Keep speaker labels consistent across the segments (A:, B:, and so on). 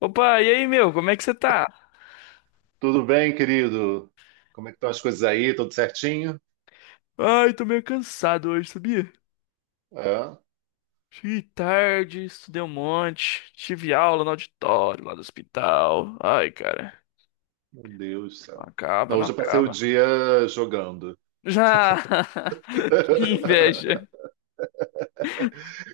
A: Opa, e aí, meu? Como é que você tá?
B: Tudo bem, querido? Como é que estão as coisas aí? Tudo certinho?
A: Ai, tô meio cansado hoje, sabia?
B: É?
A: Cheguei tarde, estudei um monte, tive aula no auditório lá do hospital. Ai, cara,
B: Meu Deus do
A: não
B: céu.
A: acaba,
B: Não,
A: não
B: hoje eu passei o
A: acaba.
B: dia jogando.
A: Já! Que inveja.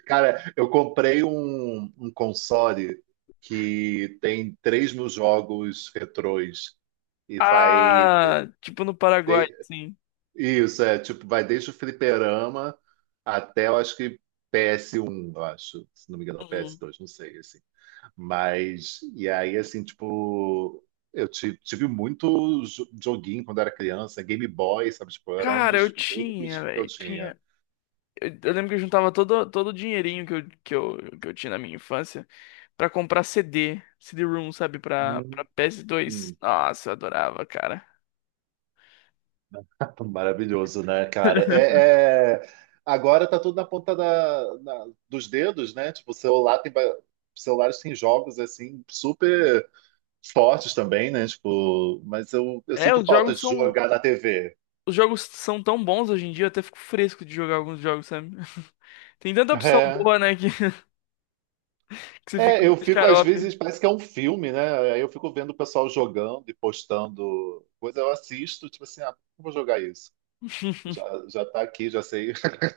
B: Cara, eu comprei um console que tem 3000 jogos retrôs e vai...
A: Ah, tipo no Paraguai,
B: de-
A: sim.
B: Isso, é, tipo, vai desde o fliperama até, eu acho que PS1, eu acho. Se não me engano,
A: Uhum.
B: PS2, não sei, assim. Mas, e aí, assim, tipo, eu tive muito joguinho quando era criança, Game Boy, sabe? Tipo, era um
A: Cara, eu
B: dos
A: tinha,
B: únicos que eu
A: velho,
B: tinha.
A: tinha. Eu lembro que eu juntava todo o dinheirinho que eu, que eu tinha na minha infância pra comprar CD, CD-ROM, sabe, pra
B: Hum,
A: PS2. Nossa, eu adorava, cara.
B: maravilhoso, né, cara? Agora tá tudo na ponta dos dedos, né? Tipo, o celular tem, celulares têm jogos, assim, super fortes também, né? Tipo, mas eu
A: É,
B: sinto
A: os
B: falta
A: jogos
B: de
A: são.
B: jogar na TV.
A: Os jogos são tão bons hoje em dia, eu até fico fresco de jogar alguns jogos, sabe? Tem tanta opção
B: É.
A: boa, né, que, que você fica
B: É,
A: meio
B: eu fico, às
A: xarope.
B: vezes, parece que é um filme, né? Aí eu fico vendo o pessoal jogando e postando coisa, eu assisto, tipo assim, ah, por que eu vou jogar isso? Já, já tá aqui, já sei.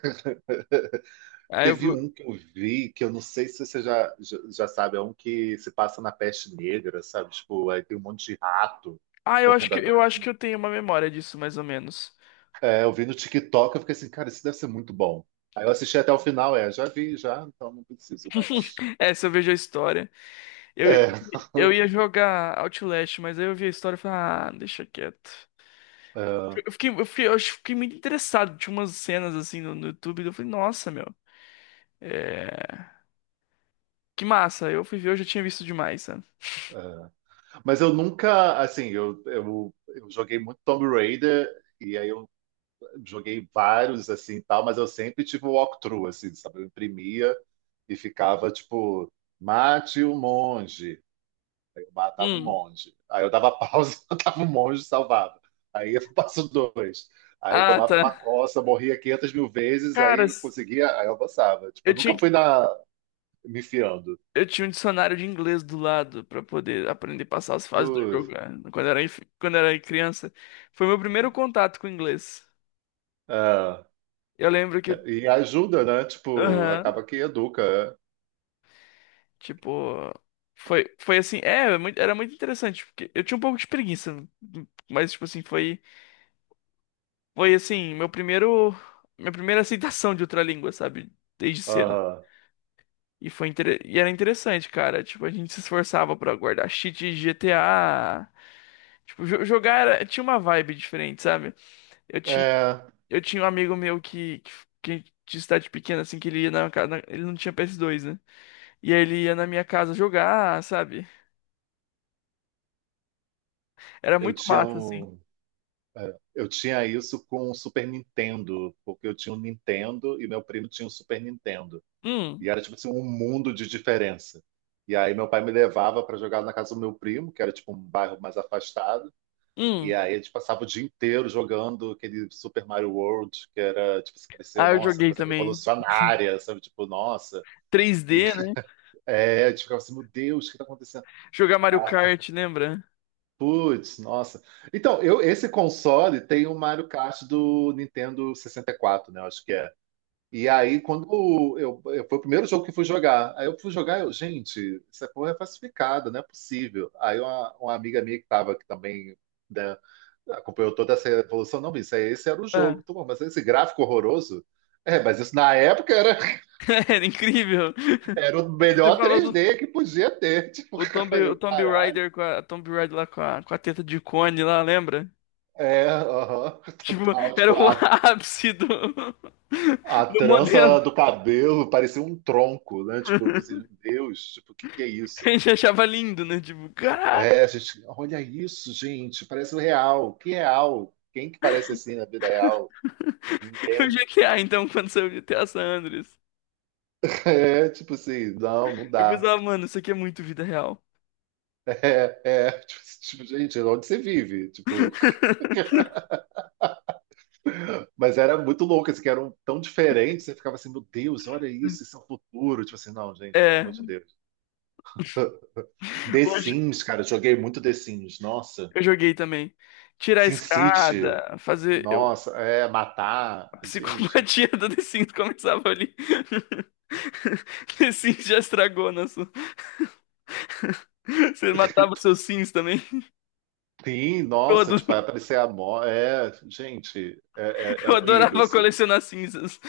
A: Ah,
B: Teve
A: eu,
B: um que eu vi, que eu não sei se você já sabe, é um que se passa na peste negra, sabe? Tipo, aí tem um monte de rato
A: ah, eu acho
B: correndo
A: que eu
B: atrás
A: acho
B: de.
A: que eu tenho uma memória disso, mais ou menos.
B: É, eu vi no TikTok, eu fiquei assim, cara, isso deve ser muito bom. Aí eu assisti até o final, é, já vi, já, então não preciso mais.
A: É, se eu vejo a história. Eu,
B: É,
A: eu ia jogar Outlast, mas aí eu vi a história e falei, ah, deixa quieto.
B: é,
A: Eu acho que fiquei muito interessado. Tinha umas cenas assim no YouTube, eu falei, nossa, meu, é... que massa. Eu fui ver, eu já tinha visto demais, sabe?
B: é. Mas eu nunca, assim, eu joguei muito Tomb Raider, e aí eu joguei vários, assim, e tal, mas eu sempre tive o walkthrough, assim, sabe? Eu imprimia e ficava, tipo, mate o monge. Aí eu matava o monge. Aí eu dava pausa, matava o monge e salvava. Aí eu passo dois. Aí
A: Ah,
B: tomava uma
A: tá.
B: coça, morria 500 mil vezes, aí
A: Cara,
B: eu conseguia, aí eu avançava. Tipo,
A: eu
B: eu nunca
A: tinha, que-
B: fui na, me enfiando.
A: Eu tinha um dicionário de inglês do lado pra poder aprender a passar as fases do jogo,
B: Putz,
A: né? Quando eu era criança. Foi meu primeiro contato com o inglês.
B: ah,
A: Eu lembro que.
B: e ajuda, né? Tipo,
A: Aham.
B: acaba que educa. É.
A: Tipo. Foi assim. É, era muito interessante. Porque eu tinha um pouco de preguiça. Mas, tipo assim, foi. Foi assim, meu primeiro. Minha primeira aceitação de outra língua, sabe? Desde cedo.
B: Aham.
A: E era interessante, cara. Tipo, a gente se esforçava pra guardar cheat de GTA. Tinha uma vibe diferente, sabe? Eu tinha,
B: É,
A: eu tinha um amigo meu que, que de cidade pequena, assim, que ele ia na, casa. Ele não tinha PS2, né? E aí ele ia na minha casa jogar, sabe? Era
B: eu
A: muito
B: tinha
A: massa, assim.
B: um, é, eu tinha isso com o Super Nintendo, porque eu tinha um Nintendo e meu primo tinha um Super Nintendo. E
A: Hum,
B: era tipo assim, um mundo de diferença. E aí meu pai me levava para jogar na casa do meu primo, que era tipo um bairro mais afastado. E
A: hum.
B: aí a gente passava o dia inteiro jogando aquele Super Mario World, que era tipo, se parecia,
A: Ah, eu
B: nossa,
A: joguei
B: coisa
A: também.
B: revolucionária, sabe? Tipo, nossa. E,
A: 3D, né?
B: a gente ficava assim, meu Deus, o que tá acontecendo?
A: Jogar Mario Kart, lembra?
B: Putz, nossa. Então, esse console tem o Mario Kart do Nintendo 64, né? Eu acho que é. E aí, quando foi o primeiro jogo que fui jogar. Aí eu fui jogar, eu, gente, essa porra é falsificada, não é possível. Aí uma amiga minha que tava aqui também, né, acompanhou toda essa evolução, não, isso aí, esse era o jogo.
A: Ah,
B: Tô bom, mas esse gráfico horroroso. Mas isso na época era,
A: era incrível.
B: era o
A: Você
B: melhor
A: falou
B: três
A: do
B: d que podia ter. Tipo,
A: o
B: eu,
A: Tomb
B: caralho.
A: Raider com a Tomb Raider lá com a teta de cone lá, lembra?
B: É, aham,
A: Tipo,
B: total.
A: era
B: Tipo,
A: o ápice do,
B: a
A: do
B: trança
A: modelo.
B: do cabelo parecia um tronco, né? Tipo, eu falei assim, meu Deus, tipo, o que que é
A: A
B: isso?
A: gente achava lindo, né? Tipo, caralho,
B: É, a gente, olha isso, gente, parece o real. Que é real? Quem que parece assim na vida real?
A: o
B: Ninguém.
A: GTA, então, quando saiu o GTA San Andreas.
B: É, tipo assim, não
A: Eu
B: dá.
A: pensava, mano, isso aqui é muito vida real.
B: É, tipo, gente, onde você vive? Tipo, mas era muito louco, assim, que eram tão diferentes, você ficava assim, meu Deus, olha isso, isso é o futuro. Tipo assim, não, gente, pelo
A: É,
B: amor de Deus. The
A: hoje
B: Sims, cara, eu joguei muito The Sims, nossa.
A: eu joguei também. Tirar a
B: Sin City,
A: escada, fazer. Eu,
B: nossa, é, matar,
A: a
B: gente,
A: psicopatia do The Sims começava ali. The Sims já estragou nosso. Você matava seus Sims também?
B: sim, nossa,
A: Todos.
B: tipo, vai aparecer a morte, é, gente,
A: Eu
B: era horrível,
A: adorava
B: assim.
A: colecionar cinzas.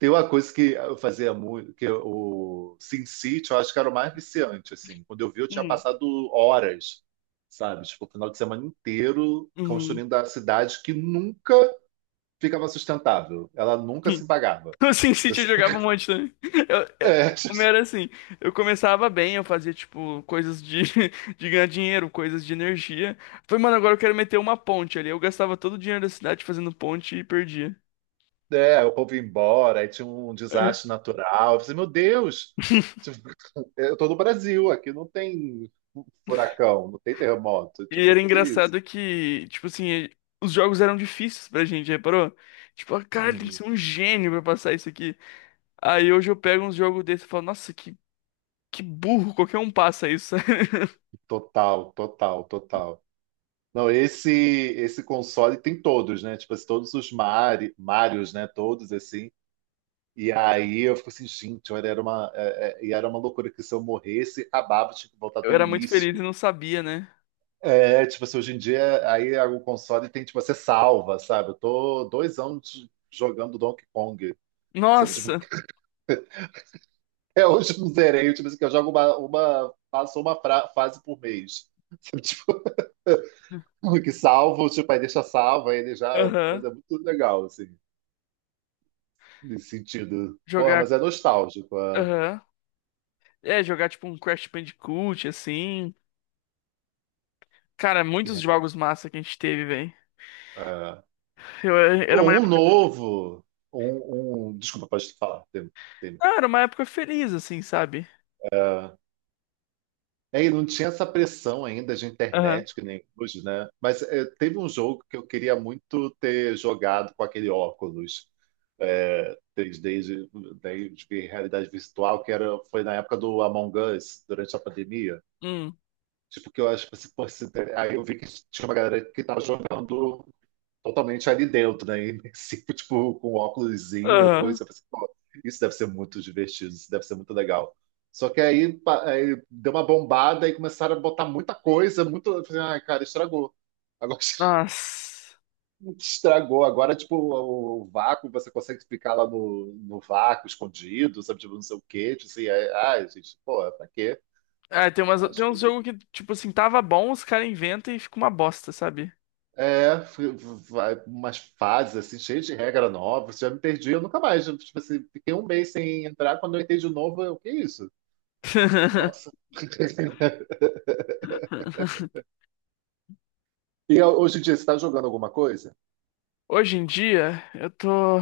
B: Tem uma coisa que eu fazia muito, que o Sin City, eu acho que era o mais viciante, assim, quando eu vi eu tinha
A: Hum.
B: passado horas, sabe, tipo, o final de semana inteiro
A: Uhum.
B: construindo a cidade que nunca ficava sustentável, ela nunca se pagava.
A: No
B: Eu
A: SimCity eu jogava um
B: sempre-
A: monte também. Eu- é,
B: é,
A: o meu era assim, eu começava bem, eu fazia, tipo, coisas de, de ganhar dinheiro, coisas de energia. Falei, mano, agora eu quero meter uma ponte ali. Eu gastava todo o dinheiro da cidade fazendo ponte e perdia.
B: é, o povo ia embora, aí tinha um
A: É.
B: desastre natural. Eu falei, meu Deus, tipo, eu tô no Brasil, aqui não tem furacão, não tem terremoto.
A: E
B: Tipo,
A: era
B: que isso?
A: engraçado que, tipo assim, os jogos eram difíceis pra gente, reparou? Tipo, ah, cara, tem que
B: Uhum.
A: ser um gênio pra passar isso aqui. Aí hoje eu pego uns jogos desse e falo, nossa, que burro, qualquer um passa isso.
B: Total, total, total. Não, esse console tem todos, né? Tipo, assim, todos os Marios, né? Todos assim. E aí eu fico assim, gente, olha, era uma, e era uma loucura que se eu morresse, acabava, tinha que voltar do
A: Eu era muito feliz e
B: início.
A: não sabia, né?
B: É, tipo assim, hoje em dia, aí é o console tem, tipo, você salva, sabe? Eu tô 2 anos jogando Donkey Kong, sabe? Tipo,
A: Nossa!
B: até hoje eu não zerei, tipo assim, que eu jogo uma faço uma fase por mês. Sabe? Tipo, que salvo, tipo, aí deixa salva, aí ele já,
A: Aham.
B: coisa muito legal, assim, nesse sentido. Porra,
A: Jogar.
B: mas é nostálgico.
A: Aham. É, jogar tipo um Crash Bandicoot, assim. Cara, muitos jogos massa que a gente teve, velho.
B: É.
A: Eu, Era
B: Pô,
A: uma
B: um
A: época,
B: novo, desculpa, pode falar, tem.
A: ah, era uma época feliz, assim, sabe?
B: É, e não tinha essa pressão ainda de
A: Aham.
B: internet, que nem hoje, né? Mas é, teve um jogo que eu queria muito ter jogado com aquele óculos é, 3D de, daí de realidade virtual, que era, foi na época do Among Us, durante a pandemia.
A: Hum.
B: Tipo, que eu acho que assim, pô, aí eu vi que tinha uma galera que estava jogando totalmente ali dentro, né? Imersivo, tipo, com óculosinho, a
A: Aham.
B: coisa. Eu pensei, pô, isso deve ser muito divertido, isso deve ser muito legal. Só que aí, aí deu uma bombada e começaram a botar muita coisa, muito. Eu falei, ai, cara, estragou. Agora
A: Nossa.
B: estragou. Agora, tipo, o vácuo, você consegue ficar lá no vácuo, escondido, sabe? Tipo, não sei o quê. Tipo assim, ai, ai, gente, pô, pra quê?
A: Ah, tem umas,
B: Mas
A: tem uns
B: coisa
A: jogos que, tipo assim, tava bom, os caras inventam e fica uma bosta, sabe?
B: é, umas fases assim, cheias de regra nova, você já me perdi, eu nunca mais. Eu, tipo assim, fiquei um mês sem entrar, quando eu entrei de novo, eu, que isso? Nossa. E hoje em dia, você está jogando alguma coisa?
A: Hoje em dia, eu tô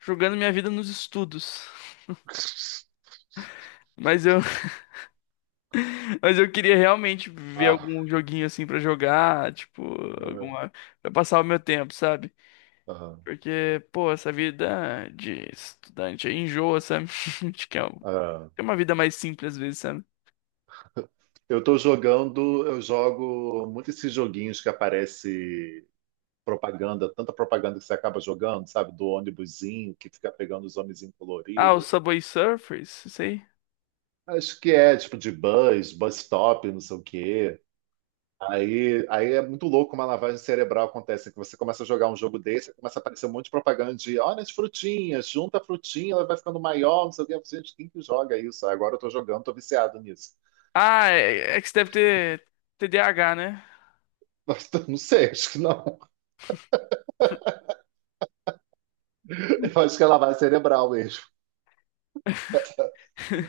A: jogando minha vida nos estudos. Mas eu, Mas eu queria realmente ver
B: Ah,
A: algum joguinho assim pra jogar, tipo,
B: ah,
A: alguma, pra passar o meu tempo, sabe?
B: ah.
A: Porque, pô, essa vida de estudante aí enjoa, sabe? Acho que é um-
B: ah.
A: É uma vida mais simples às vezes, sabe?
B: Eu tô jogando, eu jogo muito esses joguinhos que aparece propaganda, tanta propaganda que você acaba jogando, sabe? Do ônibusinho que fica pegando os homenzinhos
A: Ah, o
B: coloridos.
A: Subway Surfers, isso aí.
B: Acho que é tipo de bus, bus stop, não sei o quê. Aí é muito louco como a lavagem cerebral acontece, que você começa a jogar um jogo desse, começa a aparecer um monte de propaganda de olha as frutinhas, junta a frutinha, ela vai ficando maior, não sei o que. Eu falei, gente, quem que joga isso? Aí agora eu tô jogando, tô viciado nisso.
A: Ah, é, é que você deve ter TDAH, né?
B: Mas não sei, acho que não. Eu acho que é lavagem cerebral mesmo.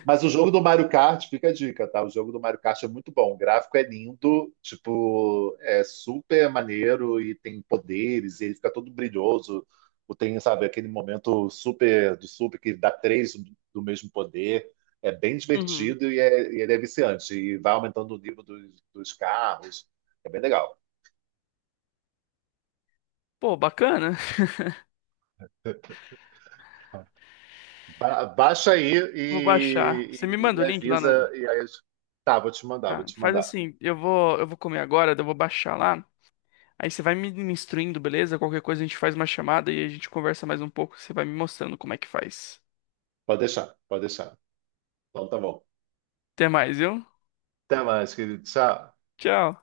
B: Mas o jogo do Mario Kart, fica a dica, tá? O jogo do Mario Kart é muito bom. O gráfico é lindo, tipo, é super maneiro e tem poderes, e ele fica todo brilhoso. O tem, sabe, aquele momento super do super que dá três do mesmo poder. É bem
A: Uhum.
B: divertido e ele é viciante. E vai aumentando o nível dos carros. É bem legal.
A: Pô, bacana.
B: Baixa aí
A: Vou baixar. Você me
B: e
A: manda
B: me
A: o link lá na.
B: avisa. E aí, tá, vou te mandar, vou
A: Ah,
B: te
A: faz
B: mandar.
A: assim, eu vou comer agora, daí eu vou baixar lá. Aí você vai me instruindo, beleza? Qualquer coisa a gente faz uma chamada e a gente conversa mais um pouco. Você vai me mostrando como é que faz.
B: Pode deixar, pode deixar. Então tá bom.
A: Até mais, viu?
B: Até mais, querido. Tchau.
A: Tchau.